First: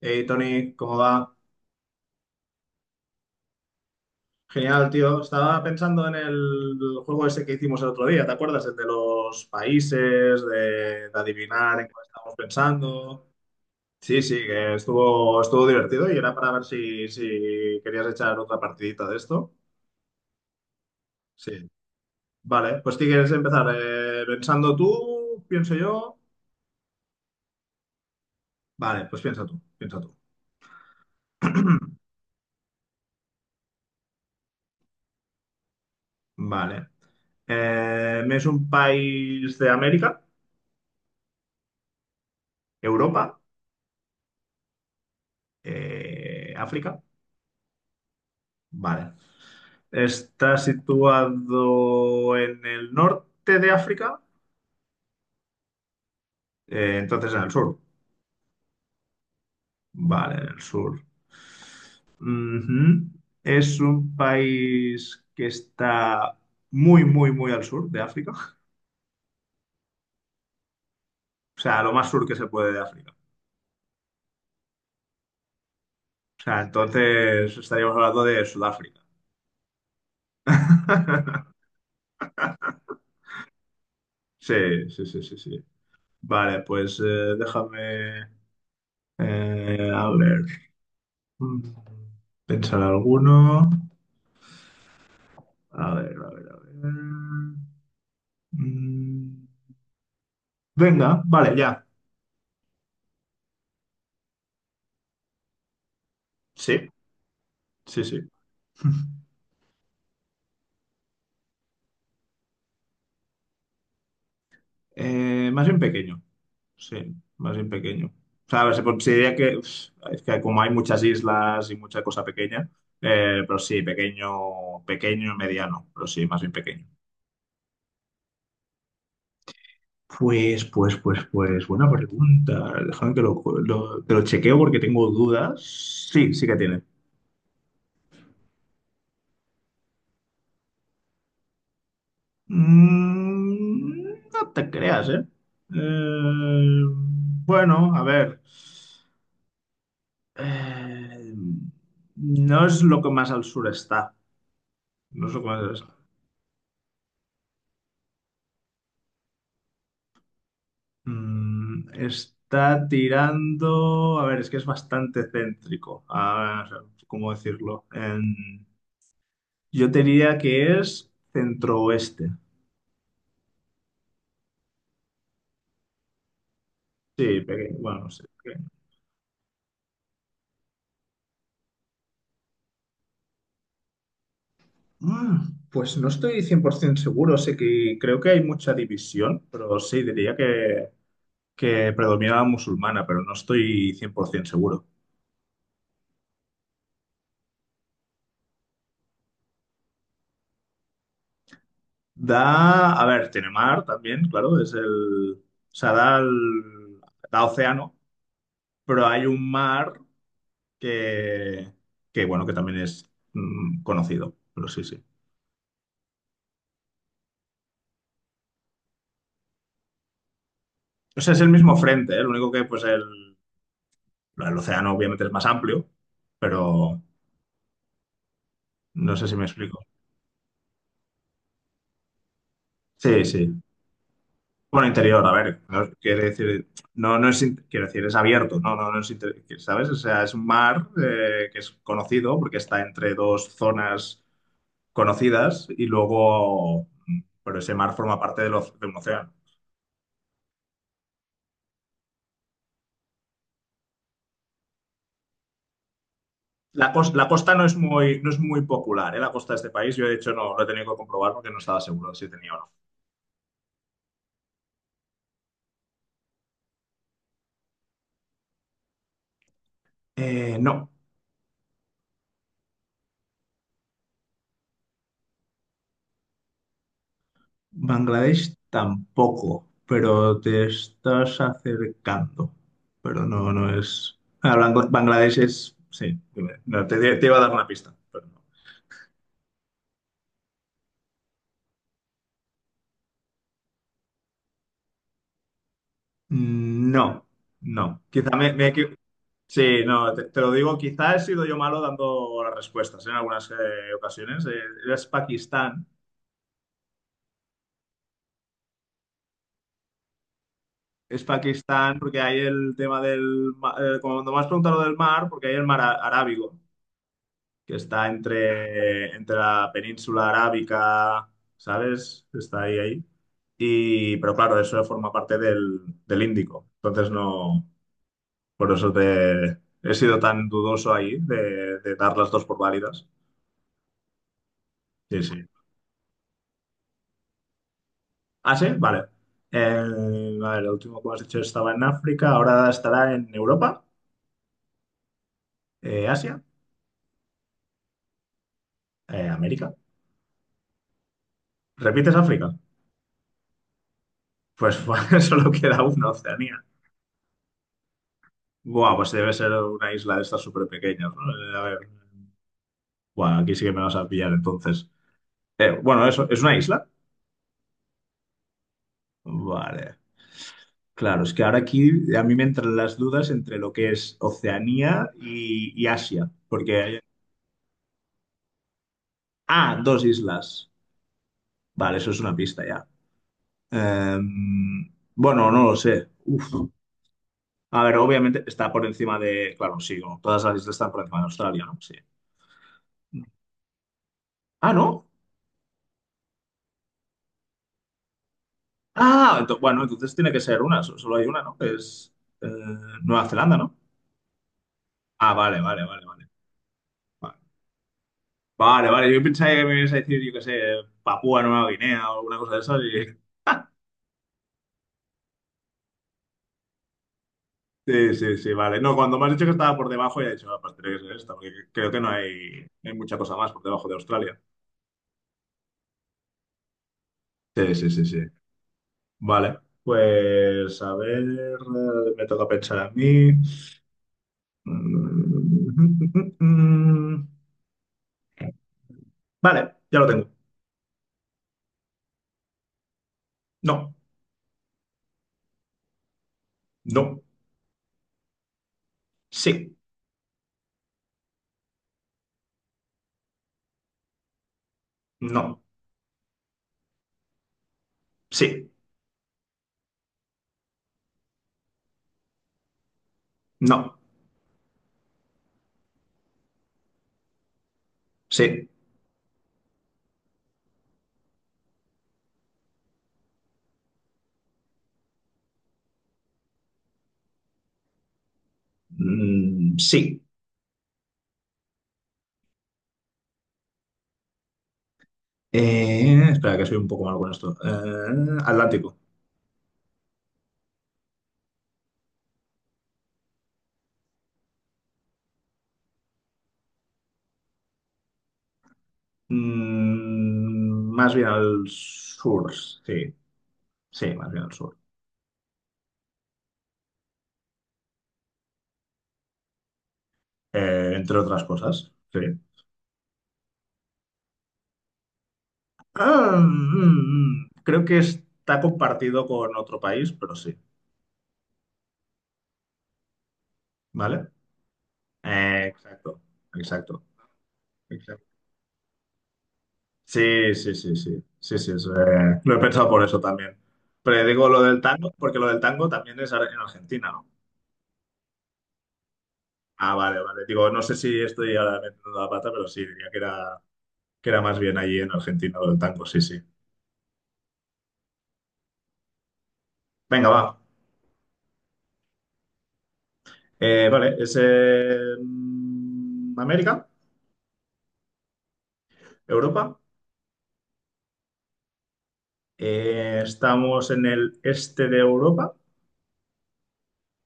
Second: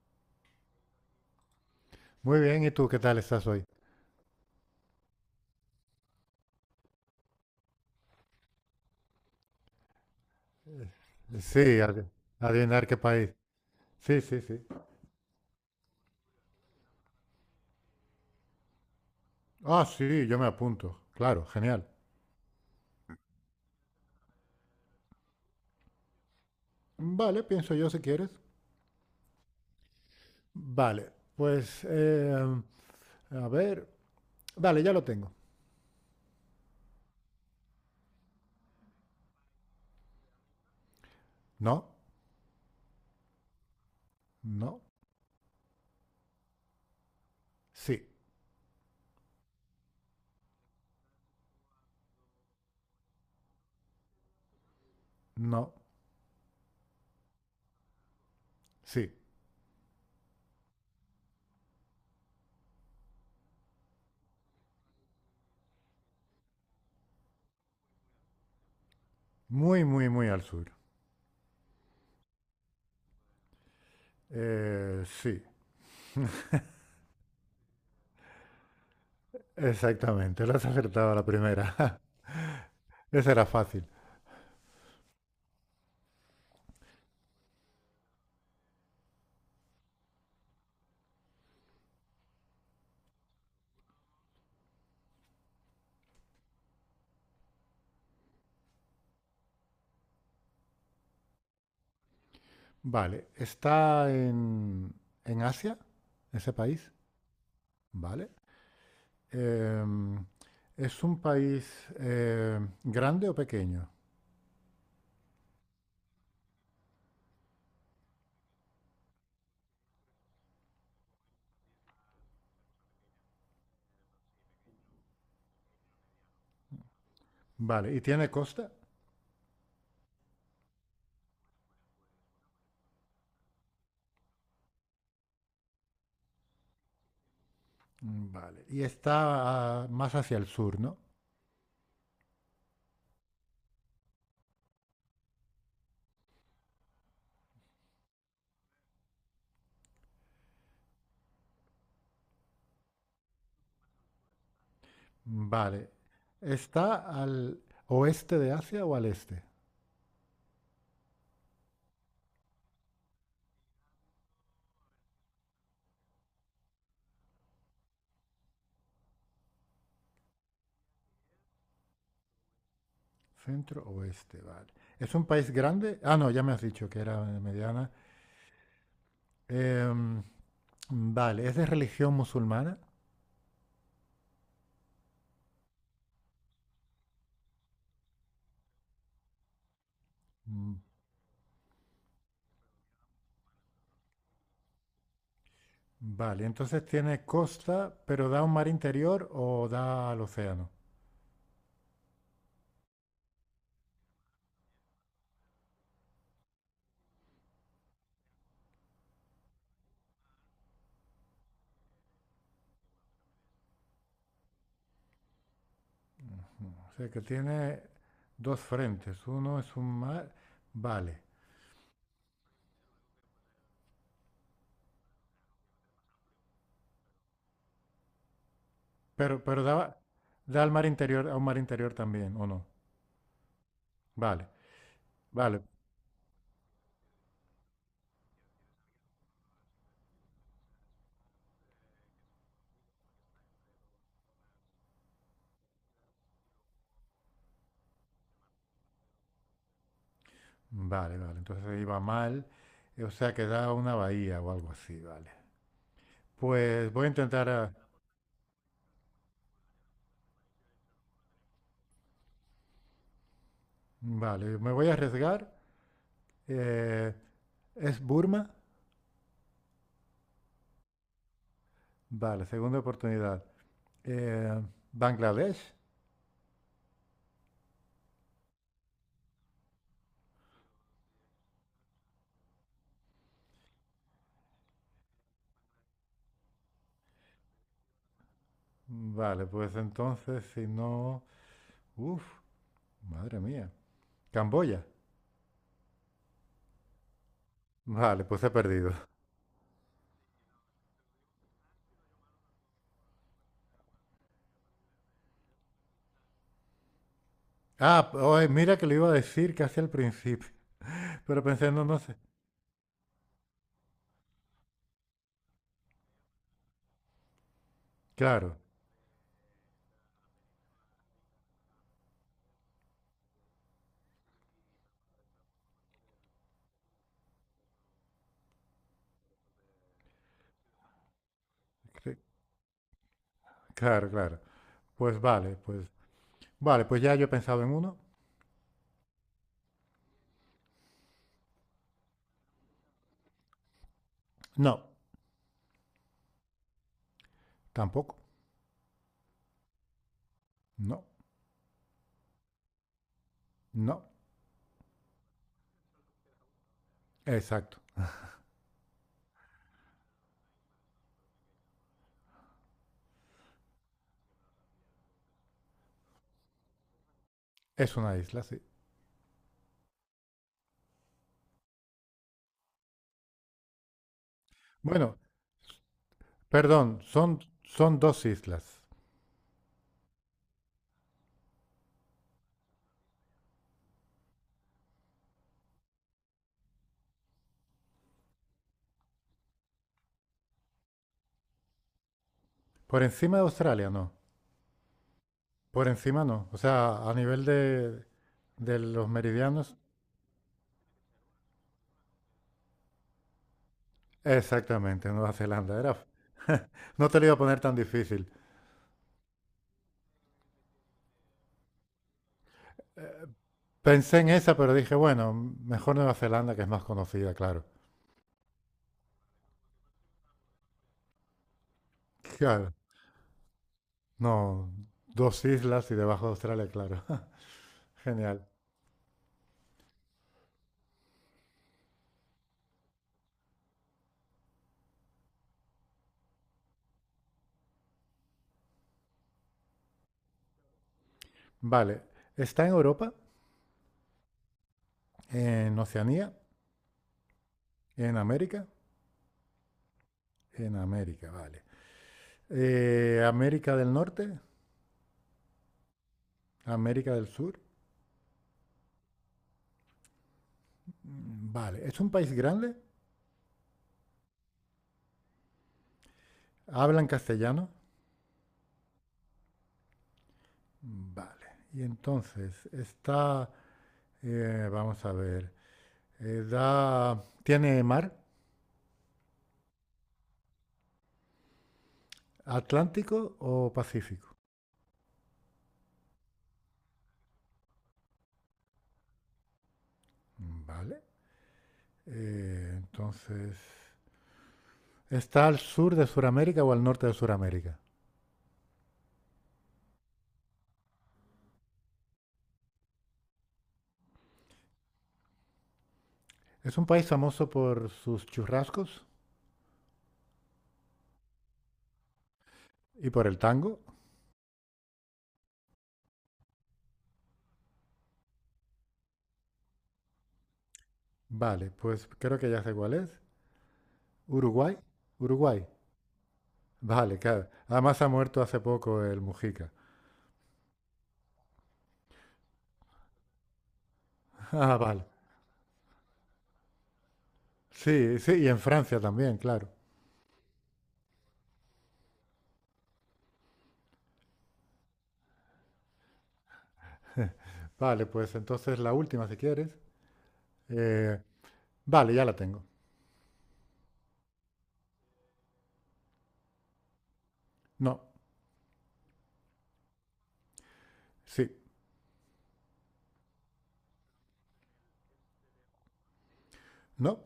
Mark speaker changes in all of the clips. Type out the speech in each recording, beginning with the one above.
Speaker 1: Hey Tony, ¿cómo va?
Speaker 2: Muy bien, ¿y tú qué tal estás hoy?
Speaker 1: Genial, tío. Estaba pensando en el juego ese que hicimos el otro día, ¿te acuerdas? El de los países, de
Speaker 2: Sí,
Speaker 1: adivinar en cuál estábamos
Speaker 2: adivinar qué país.
Speaker 1: pensando.
Speaker 2: Sí,
Speaker 1: Sí, sí,
Speaker 2: sí, sí.
Speaker 1: que estuvo divertido y era para ver si querías echar otra partidita de esto.
Speaker 2: Ah, sí, yo me apunto. Claro,
Speaker 1: Sí.
Speaker 2: genial.
Speaker 1: Vale, pues si quieres empezar? ¿Pensando tú? ¿Pienso yo?
Speaker 2: Vale, pienso yo si quieres.
Speaker 1: Vale, pues piensa tú, piensa tú.
Speaker 2: Vale, pues, a ver. Vale, ya lo tengo.
Speaker 1: Vale. ¿Es un país de América?
Speaker 2: No,
Speaker 1: ¿Europa?
Speaker 2: no,
Speaker 1: ¿África?
Speaker 2: sí,
Speaker 1: Vale. Está situado en el norte de África.
Speaker 2: no,
Speaker 1: Entonces en el sur.
Speaker 2: sí.
Speaker 1: Vale, en el sur. Ujú. Es un país que está muy, muy, muy al sur de África. O
Speaker 2: Muy, muy, muy al sur.
Speaker 1: sea, lo más sur que se puede de África.
Speaker 2: Sí,
Speaker 1: O sea, entonces estaríamos hablando de Sudáfrica.
Speaker 2: exactamente. Lo has acertado a la primera. Esa era fácil.
Speaker 1: Sí, sí, sí, sí, sí. Vale, pues déjame a ver. Mm, Pensar alguno. A ver, a ver, a ver. Mm, Venga, vale, ya.
Speaker 2: Vale, ¿está en Asia, ese
Speaker 1: Sí,
Speaker 2: país?
Speaker 1: sí, sí.
Speaker 2: Vale. Em, ¿Es un país grande o pequeño?
Speaker 1: Más bien pequeño. Sí, más bien pequeño. O sea, a ver, se considera que uf, es que como hay muchas islas y mucha cosa pequeña, pero sí, pequeño, pequeño, mediano, pero sí, más bien pequeño.
Speaker 2: Vale, ¿y tiene costa?
Speaker 1: Pues, buena pregunta. Déjame que que lo chequeo porque tengo dudas. Sí, sí que tiene.
Speaker 2: Mm, vale, y está más hacia el sur, ¿no?
Speaker 1: No te creas, ¿eh? Eh, bueno, a ver. Eh, no es lo que más al sur está. No es lo que más al sur
Speaker 2: Vale,
Speaker 1: está.
Speaker 2: ¿está al oeste de Asia o al este?
Speaker 1: Está tirando. A ver, es que es bastante céntrico. A ver, ¿cómo decirlo? Yo te diría que es centro-oeste.
Speaker 2: Centro oeste, vale. ¿Es un país grande? Ah, no, ya me has dicho que era
Speaker 1: Sí, pequeño.
Speaker 2: mediana.
Speaker 1: Bueno, sí. Ok.
Speaker 2: Em, vale, ¿es de religión musulmana?
Speaker 1: Ah, pues no estoy 100% seguro, sé que creo que hay mucha división, pero sí, diría
Speaker 2: Mm,
Speaker 1: que predomina la musulmana, pero no estoy 100% seguro.
Speaker 2: vale, entonces tiene costa, pero da un mar interior o da al océano.
Speaker 1: Da, a ver, tiene mar también, claro, es el, o sea, da, da océano, pero hay un mar que, que bueno, que también es conocido, pero sí, sí.
Speaker 2: O sea que tiene dos frentes. Uno es un mar, vale.
Speaker 1: O sea, es el mismo frente, ¿eh? Lo único que, pues, el océano obviamente es más amplio, pero no sé si me
Speaker 2: Pero da,
Speaker 1: explico.
Speaker 2: da al mar interior, a un mar interior también, ¿o no?
Speaker 1: Sí, sí.
Speaker 2: Vale,
Speaker 1: Bueno, interior, a ver,
Speaker 2: vale,
Speaker 1: no, quiere decir, no, no es, quiero decir, es abierto, no, no, no es ¿sabes? O sea, es un mar que es conocido porque está entre dos zonas conocidas y luego, pero ese mar forma parte de un océano.
Speaker 2: vale, vale. Entonces ahí va mal. O sea que da a una bahía o algo así, vale.
Speaker 1: La,
Speaker 2: Pues voy a
Speaker 1: la costa no es muy, no es muy popular, ¿eh? La costa de este país, yo de hecho no lo he tenido que comprobar porque no estaba seguro de si tenía o no.
Speaker 2: vale, me voy a arriesgar. Eh, ¿Es Burma?
Speaker 1: No.
Speaker 2: Vale, segunda oportunidad. Eh, ¿Bangladesh?
Speaker 1: Bangladesh tampoco, pero te estás acercando. Pero no, no es. Ah, Bangladesh es. Sí, dime. No, te iba a dar una pista, pero no.
Speaker 2: Vale, pues entonces si no... Uf, madre mía. ¿Camboya?
Speaker 1: No, no.
Speaker 2: Vale,
Speaker 1: Quizá
Speaker 2: pues he
Speaker 1: me,
Speaker 2: perdido.
Speaker 1: Sí, no, te lo digo, quizá he sido yo malo dando las respuestas ¿eh? En algunas ocasiones. Es Pakistán.
Speaker 2: Ah, oye, mira que lo iba a decir casi al principio,
Speaker 1: Es
Speaker 2: pero pensé, no,
Speaker 1: Pakistán
Speaker 2: no sé.
Speaker 1: porque hay el tema del... cuando me has preguntado lo del mar, porque hay el mar Arábigo. Que está
Speaker 2: Claro,
Speaker 1: entre, entre la península arábica, ¿sabes? Está ahí, ahí. Y, pero claro, eso forma parte del, del Índico. Entonces no, por eso te he sido tan dudoso ahí de
Speaker 2: sí,
Speaker 1: dar las dos por válidas.
Speaker 2: claro, claro. Pues
Speaker 1: Sí, sí.
Speaker 2: vale, pues ya yo he pensado en uno.
Speaker 1: Ah, sí, vale. El, a ver, el último que has dicho estaba en África, ahora estará en Europa,
Speaker 2: No,
Speaker 1: Asia,
Speaker 2: tampoco.
Speaker 1: América.
Speaker 2: No,
Speaker 1: ¿Repites África?
Speaker 2: no.
Speaker 1: Pues solo queda una, Oceanía.
Speaker 2: Exacto.
Speaker 1: Buah, pues debe ser una isla de estas súper pequeñas, ¿no? A ver. Buah, aquí sí que me vas a pillar entonces. Bueno, eso, ¿es una isla?
Speaker 2: Es una isla, sí.
Speaker 1: Vale. Claro, es que ahora aquí a mí me entran las dudas entre lo que es Oceanía
Speaker 2: Bueno,
Speaker 1: y Asia. Porque
Speaker 2: perdón,
Speaker 1: hay...
Speaker 2: son dos islas.
Speaker 1: Ah, dos islas. Vale, eso es una pista ya. Bueno, no lo sé. Uf. A ver, obviamente está por encima de... Claro, sí, no, todas las islas están por encima de Australia, ¿no? Sí.
Speaker 2: Por encima de Australia, no.
Speaker 1: Ah, ¿no?
Speaker 2: Por encima no. O sea, a nivel de los
Speaker 1: Ah,
Speaker 2: meridianos,
Speaker 1: bueno, entonces tiene que ser una, solo hay una, ¿no? Que es eh, Nueva Zelanda, ¿no?
Speaker 2: exactamente,
Speaker 1: Ah,
Speaker 2: Nueva
Speaker 1: vale,
Speaker 2: Zelanda.
Speaker 1: vale,
Speaker 2: Era,
Speaker 1: vale, vale.
Speaker 2: no te lo iba
Speaker 1: Vale.
Speaker 2: a poner tan difícil.
Speaker 1: Vale, vale. Yo pensaba que me ibas a decir, yo qué sé, Papúa Nueva Guinea o alguna cosa de esas. Y-
Speaker 2: Pensé en esa, pero dije, bueno, mejor Nueva Zelanda, que es más conocida, claro.
Speaker 1: sí, sí, sí, vale. No, cuando me has dicho que estaba por debajo, ya he dicho, aparte tiene que ser esta, porque creo que no hay,
Speaker 2: Claro,
Speaker 1: no hay mucha cosa más por debajo de Australia.
Speaker 2: no, dos islas y debajo de Australia, claro.
Speaker 1: Sí, sí, sí, sí.
Speaker 2: Genial.
Speaker 1: Vale. Pues a ver, me toca pensar a mí. Mm, vale, ya lo tengo.
Speaker 2: Vale, está en Europa,
Speaker 1: No,
Speaker 2: en Oceanía,
Speaker 1: no,
Speaker 2: en América,
Speaker 1: sí,
Speaker 2: en América, vale. América del Norte,
Speaker 1: no,
Speaker 2: América del Sur,
Speaker 1: sí,
Speaker 2: mm, vale. ¿Es un país grande?
Speaker 1: no,
Speaker 2: ¿Hablan castellano?
Speaker 1: sí,
Speaker 2: Vale. Y entonces, está, vamos a ver, da, ¿tiene mar,
Speaker 1: sí.
Speaker 2: Atlántico o Pacífico?
Speaker 1: Espera, que soy un poco malo con esto. Atlántico.
Speaker 2: Vale. Entonces, ¿está al sur de Sudamérica o al norte de Sudamérica?
Speaker 1: Más bien al sur, sí. Sí, más bien al sur.
Speaker 2: Es un país famoso por sus churrascos
Speaker 1: Entre otras cosas, sí.
Speaker 2: y por el tango.
Speaker 1: Ah, creo que está compartido con otro país, pero sí.
Speaker 2: Vale, pues creo que ya sé cuál es.
Speaker 1: ¿Vale?
Speaker 2: Uruguay. Uruguay.
Speaker 1: Eh, exacto,
Speaker 2: Vale, claro. Además ha
Speaker 1: exacto.
Speaker 2: muerto hace poco el Mujica.
Speaker 1: Sí, sí, sí, sí. Sí, sí, es, lo he pensado por eso también. Pero digo lo
Speaker 2: Ah,
Speaker 1: del
Speaker 2: vale.
Speaker 1: tango, porque lo del tango también es en Argentina, ¿no?
Speaker 2: Sí, sí, y en Francia también, claro.
Speaker 1: Ah, vale, vale. Digo, no sé si estoy ahora metiendo la pata, pero sí, diría que era más bien allí en Argentina lo del tango, sí, sí.
Speaker 2: Vale, pues entonces la última si quieres.
Speaker 1: Venga, va.
Speaker 2: Eh, vale, ya la tengo.
Speaker 1: Vale, es América,
Speaker 2: No,
Speaker 1: Europa.
Speaker 2: sí,
Speaker 1: Estamos en el este de Europa.
Speaker 2: no,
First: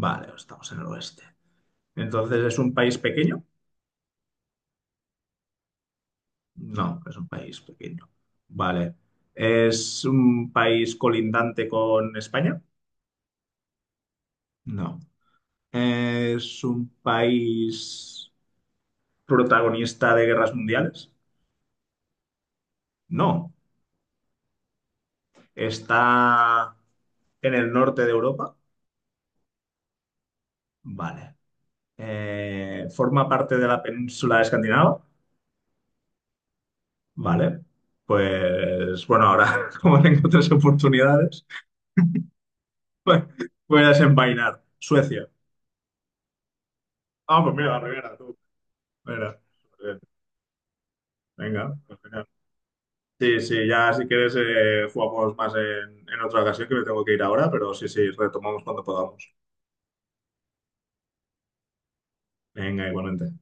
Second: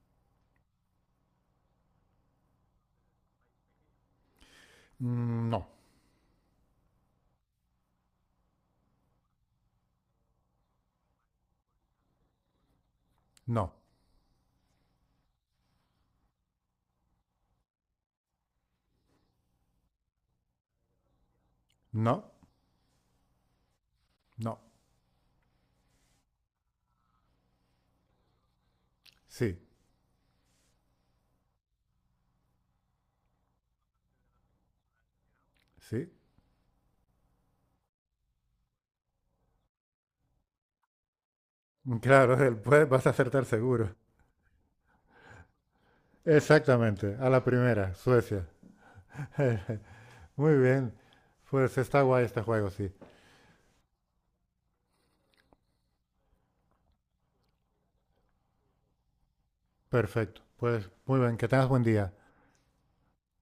Speaker 1: Vale, estamos en el oeste. Entonces, ¿es un país pequeño?
Speaker 2: mm, no,
Speaker 1: No, es un país pequeño. Vale. ¿Es un país colindante con España?
Speaker 2: no,
Speaker 1: No. ¿Es un país... protagonista de guerras mundiales?
Speaker 2: no,
Speaker 1: No.
Speaker 2: no,
Speaker 1: ¿Está en el norte de Europa?
Speaker 2: sí,
Speaker 1: Vale. ¿Forma parte de la península de Escandinava?
Speaker 2: sí.
Speaker 1: Vale. Pues bueno, ahora como tengo 3 oportunidades,
Speaker 2: Claro, pues vas a
Speaker 1: pues
Speaker 2: acertar
Speaker 1: voy a
Speaker 2: seguro.
Speaker 1: desenvainar. Suecia.
Speaker 2: Exactamente, a
Speaker 1: Ah,
Speaker 2: la
Speaker 1: pues mira, la
Speaker 2: primera,
Speaker 1: primera, tú.
Speaker 2: Suecia.
Speaker 1: Mira, eh,
Speaker 2: Muy bien,
Speaker 1: venga,
Speaker 2: pues
Speaker 1: pues
Speaker 2: está guay
Speaker 1: mira.
Speaker 2: este juego, sí.
Speaker 1: Sí, sí, ya si quieres jugamos más en otra ocasión que me tengo que ir ahora, pero sí, sí, retomamos cuando podamos.
Speaker 2: Perfecto, pues muy bien, que tengas buen día.
Speaker 1: Venga, igualmente.